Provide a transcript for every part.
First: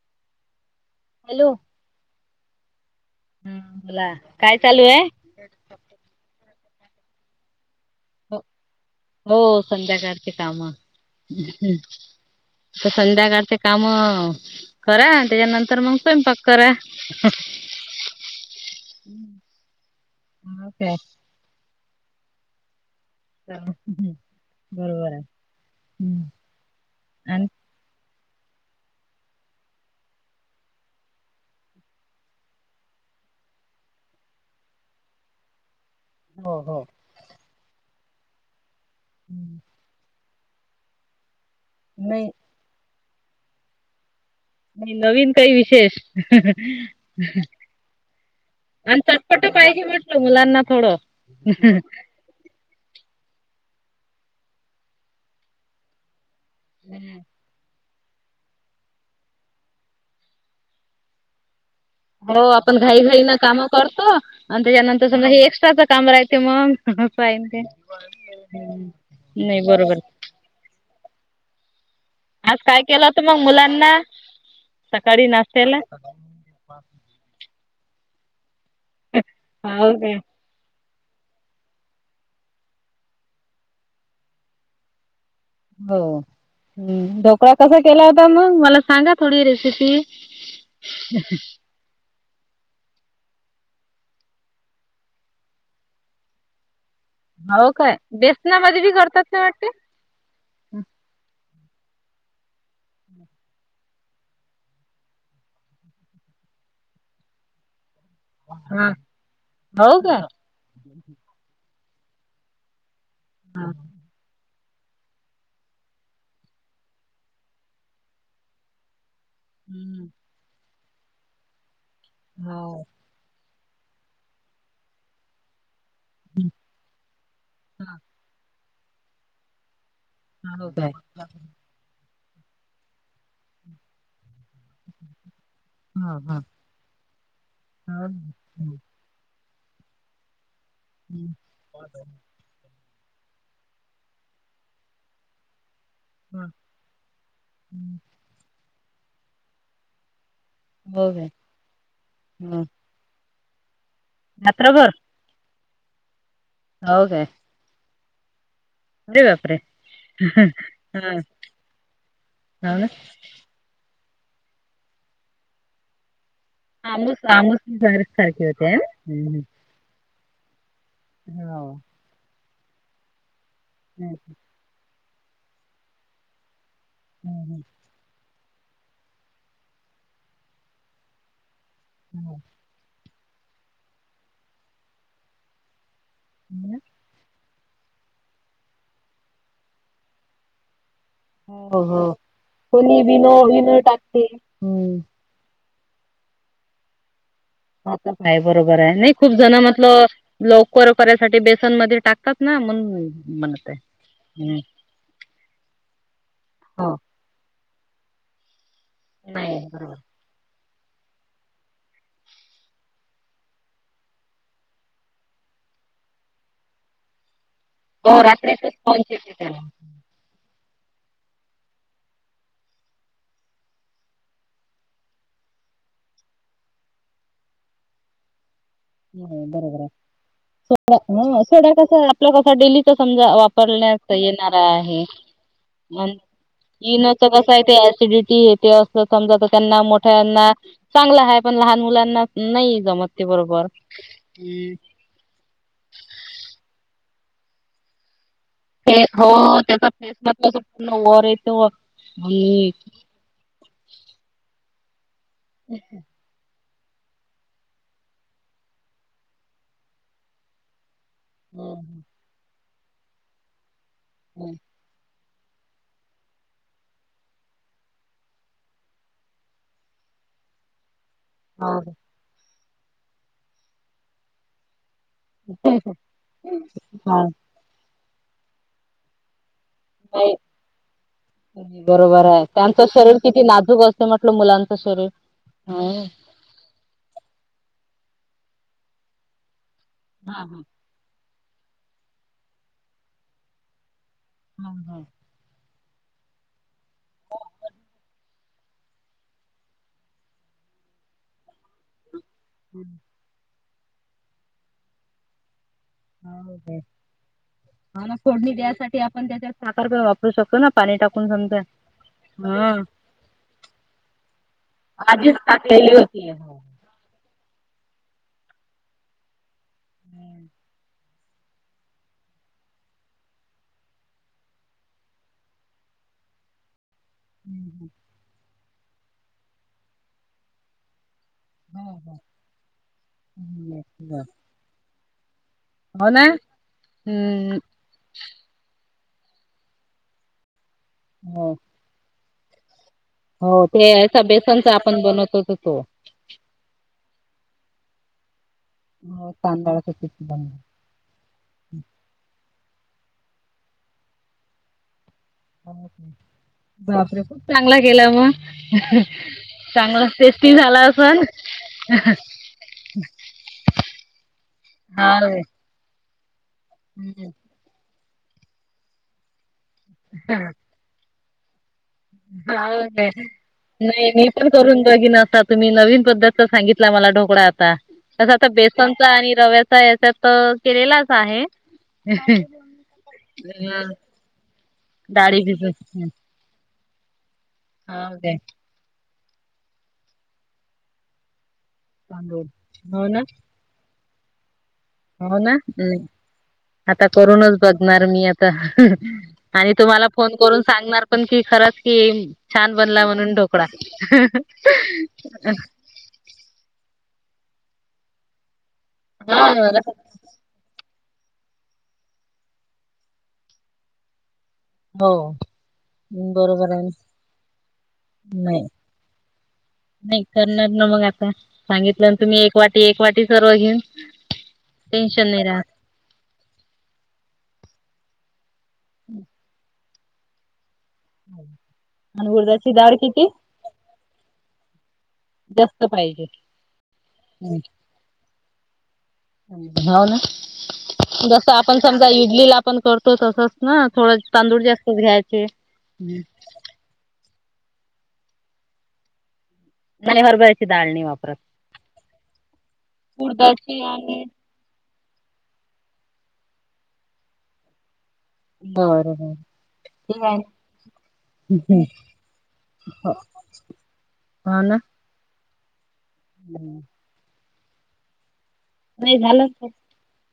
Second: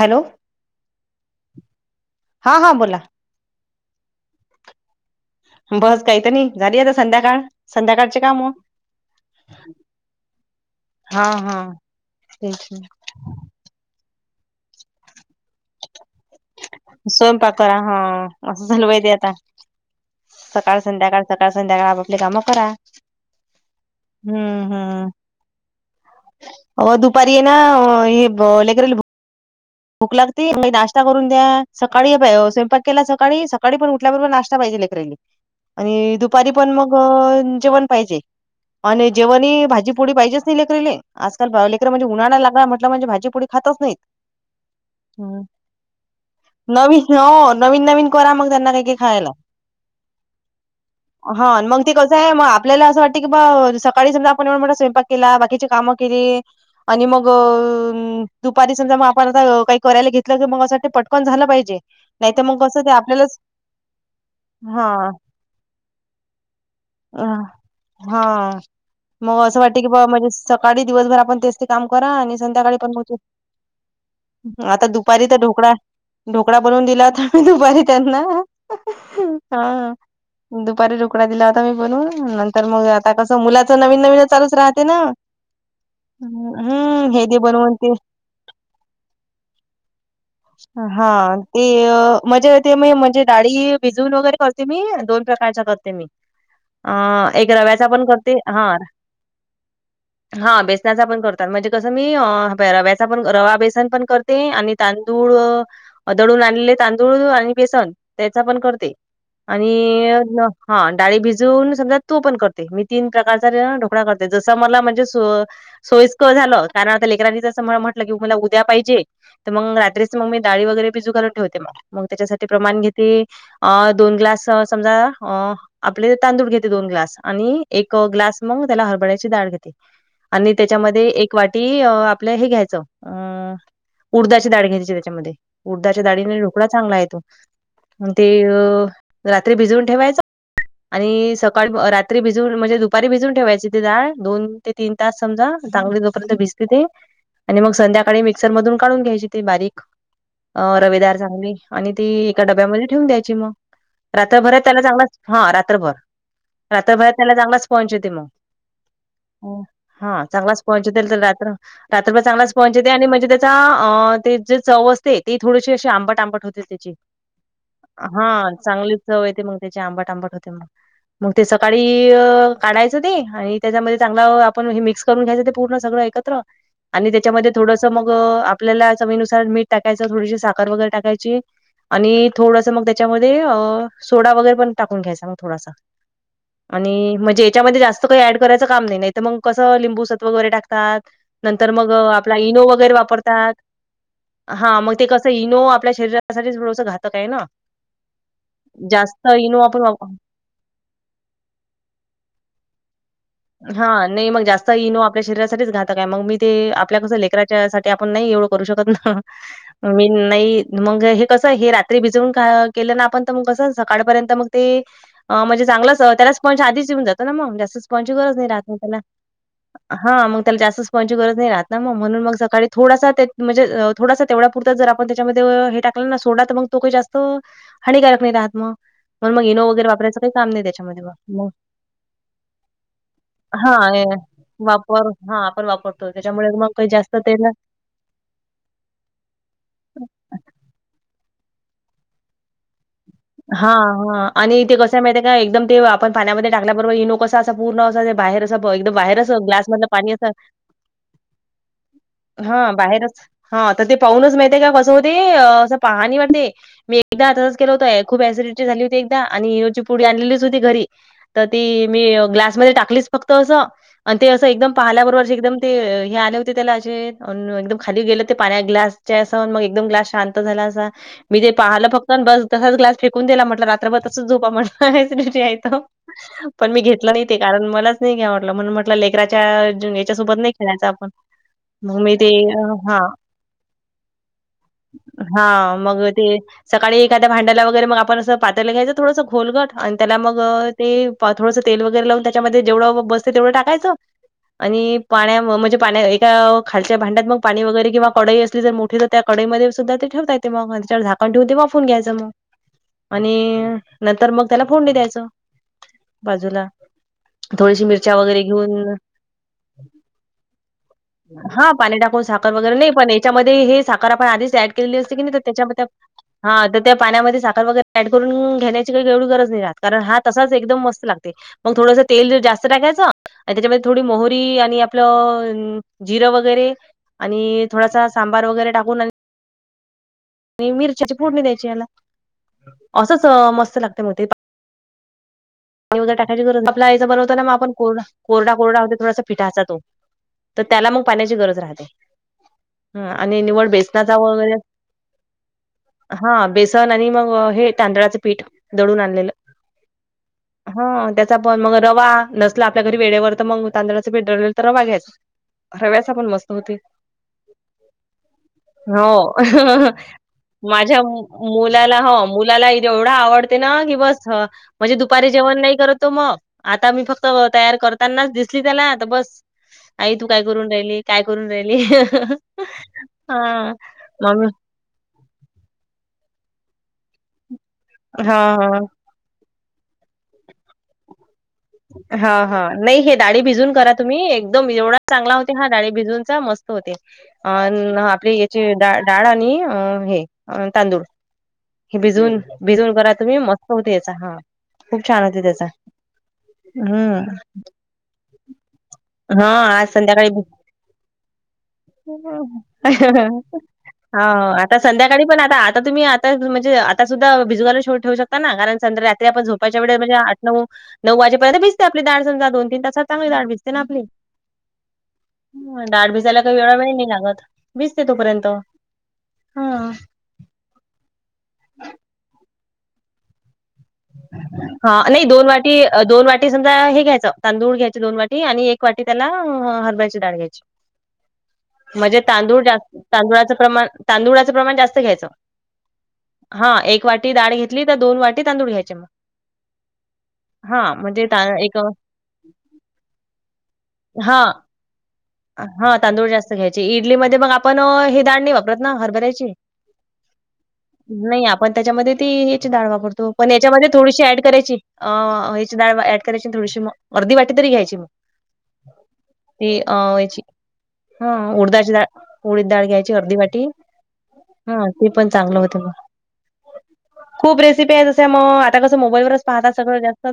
Hello, hello, हा हा बोला, बोला काय चालू आहे? बस काहीत नाही झाली आता संध्याकाळ संध्याकाळ, हो हो संध्याकाळची काम? हा हा तर संध्याकाळचे [unintelligible] काम करा त्याच्यानंतर मग स्यंयपाक करा. स्वयंपाक करा हा असं झालं बाई ते आता हा सकाळ काय संध्याकाळ? सकाळ सकाळ संध्याकाळ आप आपली कामं करा. बरोबर आहे. हो दुपारी आणि आहे ना हे लग्युलर भुक भूक लागते नाश्ता करून द्या सकाळी स्वयंपाक केला सकाळी सकाळी पण उठल्याबरोबर नाश्ता पाहिजे लेकरानी. आणि दुपारी हो पण हो मग जेवण पाहिजे आणि जेवणही भाजीपोडी पाहिजे करीले आजकाल लेकर म्हणजे नाही उन्हाळाला लागला म्हटल म्हणजे भाजीपुडी खातच नाहीत. नवीन काही विशेष नवीन हो नवीन नवीन करा मग त्यांना काही काही आणि खायला. चटपट पाहिजे म्हट मुलांना थोडं. हा मग ते क आहे मग आपल्याला असं वाटत की बा सकाळी समजा आपण म्ह स्वयंपाक केला बाकीची कामं केली. आणि मग दुपारी समजा मग आपण आता काही करायला घेतलं की मग पटकन झालं पाहिजे. नाही हो तर मग आपण कसं ते घाई घाईन आपल्यालाच काम करतो आणि हा त्याच्यानंतर मग हे एक्स्ट्राचं काम राहते मग. सगळं फाईन तेण. हा [unintelligible] मग असं वाटते की बा म्हणजे सकाळी दिवसभर आपण तेच ते काम करा आणि आज संध्याकाळी काय पण केलं होत मग मुलांना? आता दुपारी सकाळी तर ढोकळा. नाश्त्याला? ढोकळा बनवून दिला होता मी दुपारी त्यांना हो हा. काय दुपारी ढोकडा दिला होता मी बनून नंतर मग आता कसं मुलाच नवीन नवीन चालूच राहते ना. हो् हम्म हे दे ढोकळा बनवून कसा ते केला होता मग मला सांगा थोडी रेसिपी? हा ते. ते म्हणजे ते म म्हणजे डाळी भिजून वगैरे करते मी दोन प्रकारच्या करते मी. अ एक हाव रव्याचा काय पण करते बेसना हा मधून बी करतात का वाटते ते? हा बेसनाचा पण करतात म्हणजे कसं मी रव्याचा रवा बेसन पण करते आणि तांद अ दळून आणलेले तांदूळ आणि बेसन. त्याचा पण हा करते हो आणि काय. हा डाळी भिजून समजा तो पण करते मी तीन प्रकारचा ढोकळा करते जस समजा म्हणजे सोयस्कर झालं कारण आता लेकरांनी म्हटलं कि मला उद्या पाहिजे. तर मग हम्म. रात्रीच मंग डाळी वगैरे भिजू घालून ठेवते म मग त्याच्यासाठी प्रमाण हो घेते ते अ दोन ग्लास समजा अ आपले तांदूळ घेते दोन ग्लास आणि एक ग्लास मग त्याला हरभळ्याची डाळ घेते. आणि हो काय. त्याच्यामध्ये एक वाटी अ आपल्या हे घ्यायचं अ उडदाची डाळ घ्यायची्- त्याच्यामध्ये उडदााच्या हा डाळीने हा. ढोकळा चांगला येतो हो म ते- रात्री भिजवून ठेवायच आणि सकाळ ब् रात्री भिज- म्हणजे दुपारी भिजून ठेवायची ती डाळ दोन ते तीन तास समजा मग चांगली- भिजते ते आणि मग संध्याकाळी मिक्सर मधून काढून घ्यायची ते बारीक. अ रवेदार काय चांगली आणि ती एका डब्यामध्ये ठेऊून द्यायची मग. रात्रभरात त्याला रात्रभर चांगलाच हा रात्रभर हो रात्रभरात काय त्याला चांगलाच पंच येते मग. अरे बापरे. हा चांगलाच पंच हा येतल तर हो रात्र रात्रभर चांगलाच ना पंच येते आणि म्हजे त्याच्- जे चव असते ती थोडीशी अशी आंबट आंबट होते. त्याची आमूस आमूस सारख हा सारखी होते. चांगलीच चव येते मग. त्याची आंबट आंबट होते मग मग ते हो. सकाळी काढायच ते आणि त्याच्यामध्ये चांगलं- ते म हे मीक्स करून घ्यायंचं ते पूर्ण सगळं एकत्र आणि हो त्याच्यामधे थोडंस मग आ- आपल्याला चवीनुसार मीठ टाकायचं थोडीशी साखर वगैरे टाकायची आणि थोडस मग त्या- त्याच्यामध्ये अ सोडा वगैरे पण टाकून घ्यायचा म थोडासा. आणि म्हजे याच्यामध्ये जास्त- काही ऍड करायंचं काम नाई नाईतर मग कसं लिंबू सत्व वगैरे टाकतात. नंतर मग हो आपला इनो वगैरे वापरतात, हा म हम्म. ते कस ते इनो आपल्या शरीरासाठीच थाडसं घातक आय न घातक हाय बरोबर हाय, नाई खूप जण आपण म्हतल वाप लवकर करायसाठी बेसनमध्ये टाकतात ना म्हणून. म्हणत हा नई म आहे. जास्त इनो आपल्या शरीरासाठीच घातक हाय, मग मी ते हो आपल्या कसं लेकरा च्यासाठी आपण नाई एवढं करू शकत ना, नाही मी नाई मंग हे कसं हे रात्री भिजवून क केलं ना आपण तर मग कसं सकाळपर्यंत मग ते अं म्हजे चांगलंच त्याला स्पंज आधीच यिऊन जातो ना म, जास्त स्पंजची हो गरज नाई रात्रीच राहत मग त्याला स्पॉनचेस त्याला हा मग त्याला जास्त स्पंजची गरज न्हाई राहत ना मग म्हणून मग सकाळी थोडासा त्यात म्हजे थोडासा तेवढ्या पुुरताच जर आपण त्याच्यामध्ये हे टाकलं ना सोडा तर मग तो काई जास्त हानिकारक नाई राहत म. बरोबर हाय, सोडा त्याच्यामध्ये मग. मग हं सोडा कसा आपला कसा डेली समजा हा ए वापरण्यात येणारा आहे, वापर हा आपण वापरतो आन् त्याच्यामुळे मग काही जास्त ईनोचं तेल कस हाय ते ऍसिडिट् टी ये ते असं समजा त त्यांना मोठ्यांना चांगलं हाय, पण लहान मुलांना नई जमत ते बरोबर. हा हा आणि ते कस हाय माहितीये काय ते आपण पाण्यामध्ये टाकल्याबरोबर इनो कसा असा पूर्ण अस ते बाहेर बघ ते फेस बाहेर हो असं ग्लास मधलं त्याचा पाणी फेस अस मधलं पूर्ण वर येतो आणि ह बाहेरच हा त ते पाहूनच माहिते का कसं होते असं पाहणी वाटते, मी एकदा तस् केल होतय खूप एसिडिटी झाली होती एकदा आणि ईनोची पुडी आणलेलीच होती घरी त ती मी ग्लासमध्ये टाकलीच फक्त असं आणि ते असं एकदम पाहल्या बरोबरच एकदम ते हे आले होते त्याला असे अन् एकदम खाली गेले ते पाण्या ग्लास च्या असं न म एकदम ग्लास शांत झाला असा मी ते हो पाहालं फक्त अन् बस तसाच ग्लास फेकून दिला म्हटलं रात्रभर तसच झोपा म्हटल ते हाय त, पण मी घेतलं हा नई ते कारण मलाच नई घ्यावं वाटलं म्हणुन म्हट् लेकराच्या ज नाही याच्यासोबत नई खेळायचं आपण मग मी बरोबर ते आहे त्यांचं हा, शरीर किती नाजूक असते म्हटलं मुलांचं शरीर हा हो. मग ते सकाळी एखाद्या भांड्याला वगैरे मग आपण असं पातेलं घ्यायचं थोडंसं खोलगट आणि त्याला हा मग हा ते पाथवाच तेल वगैरे लावून त्याच्यामध्ये जेवढं बसते तेवढं टाकायचं हा आणि हा पाण्या म म्हजे पाण्या एका खालच्या भांड्यात मग पाणी वगैरे किंवा कडई असली जर मोठी तर त्या कडईमध्ये सुद्धा ते ठेवता येते म, त्याच्यावर झाक कण ठेऊन ते वाफऊन घ्यायच म. [inaudible] अणि नंतर मग त्याला फोडणी द्यायचं, बाजूला. थोडीशी हा ना मिरच्या वगैरे फोडणी घेऊन द्यायसाठी आपण त्याच्यात साखर पण वापरू शकतो ना पाणी टाकून समजा हा पाणी टाकून साखर वगैरे नाही, पण याच्यामध्ये हे साखर आपण आधीच ऍड केलेली असते की नाही त्याच्या केली होतीे. हा तर त्या पाण्यामध्ये साखर वगैरे ऍड करून घेण्याची काही एवढी गरज नाही राहात. कारण हा तसाच एकदम मस्त लागते, मग थोडस तेल जास्त टाकायचं आणि त्याच्यामध्ये थोडी मोहरी आणि आपलं अं जिरं वगैरे आणि थोडासा सांबार वगैरे टाकून आणि आणि मिरच्याची फोडणी द्यायची याला, असंच मस्त लागते मग ते. हो ना टाकायची गरज आपला आईचा बनवताना ना हम्म आपण कोर कोरडा- कोरडा होते थडासा फिटा असा तो. तर त्याला मग पाण्याची हो गरज राहते. हं, आणि हो निवळ ते बेसनाचा याचा वळ बर. बेसनचा आपण बनवतो तो तो हा बेसन आणि मग हे तांदळाचं पीठ. हो तांदळाचं पीठ [unintelligible] हा त्याचा पण मग रवा नसला आपल्या घरी वेळेवर तर मंग तांदळाचं पीठ दळलेलं तर रवा घ्यायचं. बापरे खूप चांगला गेला मग हो. चांगलं ते माझ्या मु मुलाला हो मुलाला ही देवढा आवडते ना की बस हा म्हणजे हाव दुपारी जेव वन पण नाही करतो मग आता मी फक्त तयार करतानाच दिसली त्याला तर बस आई तू काय करून राहिली काय करून राहिली. हाव हां. नाही मी मग पण करून बघीन आता. तुम्ही नवीन पद्धतचा सांगितला मला ढोकळा आता तसं आता हां, हां. बेसन च्या आणि रव्याचा याच्या तर केलेलाच आहे. हा हा नाही हे डाळी भिजून करा तुम्ही एकदम एवढा चांगला डाळी होते हा भिजून डाळी भिजूनचा मस् त होते अन हा आपले याचे डा डाळ आणि अ हे तांदूळ हे भिजवून भिजवून हो करा ना तुम्ही मस्त होते याचा हा. हो ना हम्म. आता हं, करूनच बघणार मी आता हां, आणि आज तुम्हाला संध्याकाळी फोन करून सांगणार पण कि खरच छान बनला म्हणून ढोकळा. हां, आता संध्याकाळी पण आता आता तुम्ही आता म्हणजे आता सुद्धा भिज घालू सोड ठेऊ शकता ना कारण संध्या रात्री आपण हा झोपायच्या वेळे म्हणजे आ नऊ नऊ वाजेपर्यंत भिजते आपली डाळ समजा दोन तीन तासात चांगली डाळ भिजते ना आपली. हो. म डाळ भिजा यला काही एवढा बरोबर आहे वेळ नाही लागत भिजते तोपर्यंत. नाही हा. नाही करणार ना मग आता सांगितलं तुम्ही एक वाटी एक वाटी सर्व घेऊन नाही टेन्शन दोन वाटी राहत दोन वाटी समजा हे घ्यायचं तांदूळ घ्यायचे दोन वाटी आणि एक एक वाटी त्याला हरबरयाची डाळ घ्यायची म्हणजे आणि तांदूळ उडदाची डाळ जास्त किती तांदुळाचा प्रमाण तांदळाचे प्रमाण जास्त घ्यायचा जास्त पाहिजे हा एक वाटी डाळ घेतली तर दोन वाटी तांदूळ घ्यायचे मग हाव ना हा म्हणजे ता जसं एक आपण समजा इडलीला आपण करतो तसच ना. थोडंस हा तांदूळ जास्त घ्यायं हा तांदूळ जास्त घ्यायचे इडलीमध्ये मग आपण हे दाडणी वापरत ना हरबरायची. नाही हरभऱ्याची डाळ वापरत. नाही आपण त्याच्यामध्ये ती हिच डाळ वापरतो पण याच्यामध्ये थोडीशी ऍड करायची. अ ह्याची डाळ व ऍड करायची थोडीशी म अर्धी वाटी तरी घ्यायची म. बरं बरं. अ याची हा उडदाची डाळ उडीद डाळ घ्यायची अर्धी वाटी हां. ते पण चांगलं होते म. हम्म. खूप रेसिपी आहे तस्या मग आता कसं नाही मोबाईल वरच झालं तर पाहतात सगळं जास्त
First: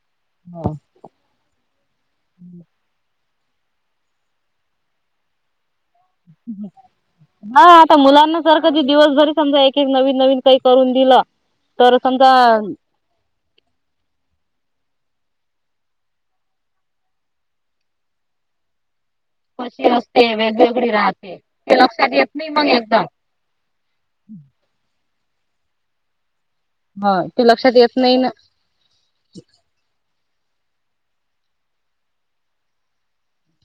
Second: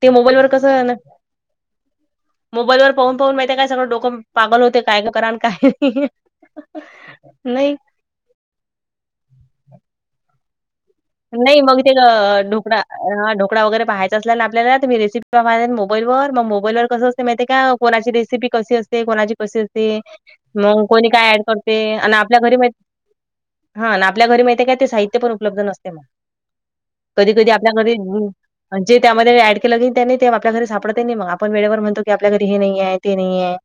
ते मोबाईल वर कसं आहे ना मोबाईलवर पाहून पाहून माहितीय काय सगळं डोकं पागल होते काय गं कराण काय नाही. हा आ ता मुलांना सर कधी दिवसभरी समजा एक एक नवीन नवीन काहीतरी करून दिलं नाही मग ते तर समजा गं ढोकळा हा ढोकळा वगैरे पहायचा असला ना आपल्याला तर मी रेसिपी [unintelligible] मोबाईल मग मोबाईलवर कसं असते माहितीये का कोणाची रेसिपी कशी असते कोणाची कशी असते मंग वेगवेगळी कोणी राहते काय ऍड ते करते लक्षात आणि येत आपल्या नाही घरी मग माहित एकदम. हा ना आपल्या घरी माहितीय आहे काय ते साहित्य पण उपलब्ध नसते मग हो कधी ते कधी लक्षात आपल्या घरी येत नाही ना. जे त्यामध्ये ऍड केलं गी त्या नाही ते आपल्या घरी सापडत ही नाही मग आपण वेळेवर म्हणतो की आपल्या घरी हे नाही आहे ते नाही आहे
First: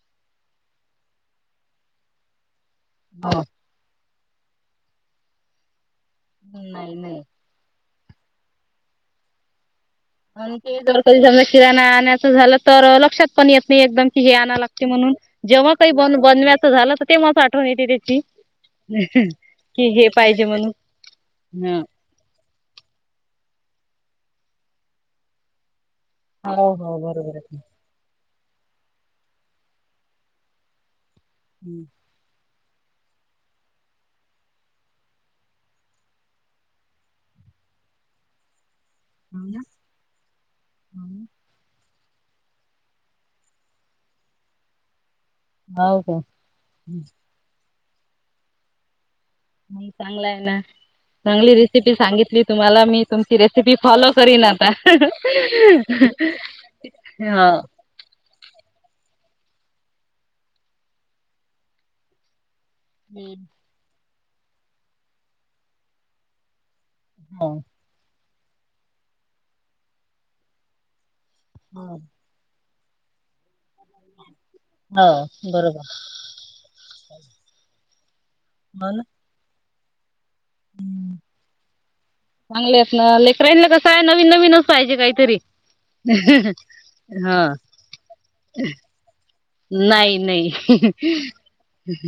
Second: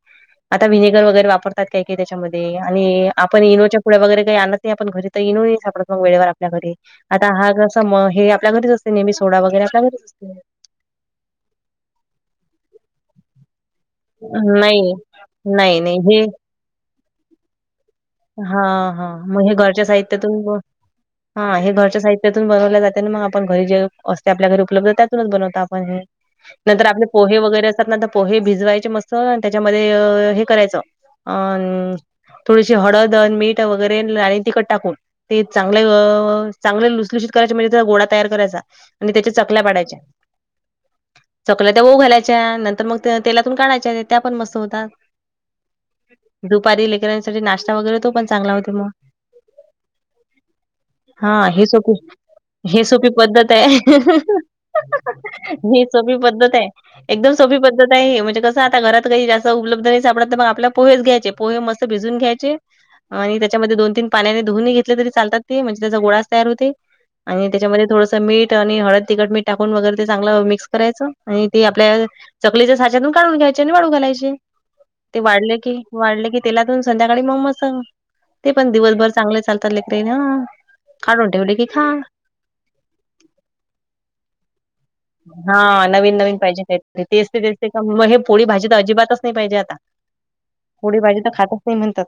आता व्हिनेगर वगैरे वापरतात ते काय? त्याच्यामध्ये आणि आपण इनोच्या पुढ्या वगैरे काही आणत नाही. आपण घरी तर इनो सापडतं मग वेळेवर आपल्या घरी. नाही नाही. आता हा, गस म हे आपल्या घरीच असते नेहमी. सोडा वगैरे आपल्या घरीच असते. आणि जर कधी समजा किराणा आणायचं झालं, तर लक्षात पण येत नाही एकदम. हे आणा लागते, नाही म्हणून जेव्हा नाही काही नाही ब हे बनव्याचं झालं, तर तेव्हाच आठवण येते त्याची. हा, हा! मग हे घरच्या कि हे पाहिजे साहित्यातून, म्हणून हा हे ह घरच्या साहित. त्यातून बनवल्या जाते आणि मग आपण घरी जे असते, आपल्या घरी उपलब्ध त्यातूनच बनवत आपण हे. नाहीतर आपले पोहे वगैरे. पोहे भिजवायचे मस्त. त्याच्यामध्ये हे, आ. करायचं अं. जे हळदन, मीठ वगैरे आणि लय तिकट टाकून. ते चांगले-चांगले लुसलुसत करायचे, म्हणजे त्याचा गोळा तयार करायचा. आणि त्याच्या चकल्या पाडायच्या. हम. चकल्या त्या ऊ घालायच्या नंतर मग तेलातून काढायच्या. त्या पण मस्त होतात. हो का? दुपारी लेकरांसाठी नाश्ता वगैरे तो पण चांगला होते मग. चांगलं आहे ना? हा चांगली हे सोपी रेसिपी सांगितली तुम्हाला. ही मी सोपी तुमची पद्धत रेसिपी आहे. फॉलो करीन आता. ही हा. काय म्हणजे, कसं? आता घरात काही जास्त उपलब्ध नाही सापडत, तर मग आपल्या पोहेच घ्यायचे. पोहे मस्त भिजून घायचे घ्यायचे आणि हो त्याच्यामध्ये दोन-तीन पाण्याने धुण घेतले तरी चालतात. ते, आ म्हणजे त्याचा गोळाच तयार होते. आणि त्याच्यामध्ये थोडंसं मीठ आणि हळद, तिखट, मीठ टाकून वगैरे ते चांगलं मिक्स करायचं. आणि ते आपल्या चकलीच्या साच्यातून काढून घ्यायचे आणि वाळू घालायचे. ते, वाळले बरोबर. की-वाळले की तेलातून संध्याकाळी मस्त! ते पण दिवसभर चांगले चालत. लेकराेना काढून ठेवल की खा. चांगले आहेत ना? लेकराईनला कसं आहे, नवीन-नवीनच पाहिजे काहीतरी. हां, नवीन-नवीन पाहिजे तेच हा. ते-तेच ते का मग! हे पोळी-भाजी तर अजिबातच नाही पाहिजे आता. नाही-नाही, पोळी भाजी तर खातच नाही म्हणतात.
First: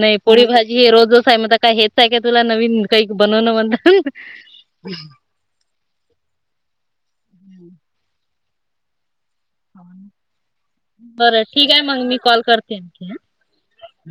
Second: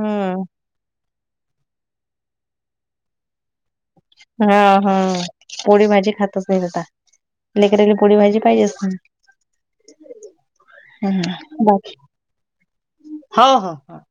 नाही पोळी-भाजी. हे रोजचं रोज हाय, मत काय हेच आहे काय? तुला नवीन काही बनवणं म्हण हा-हा. पोळी-भाजी खातंच नाही, आता लेकराले पोळी-भाजी पाहिजे असेल. हं. बरं, ठीक आहे. बाकी मग मी कॉल करते, आणखी हा. हो, हा-हा.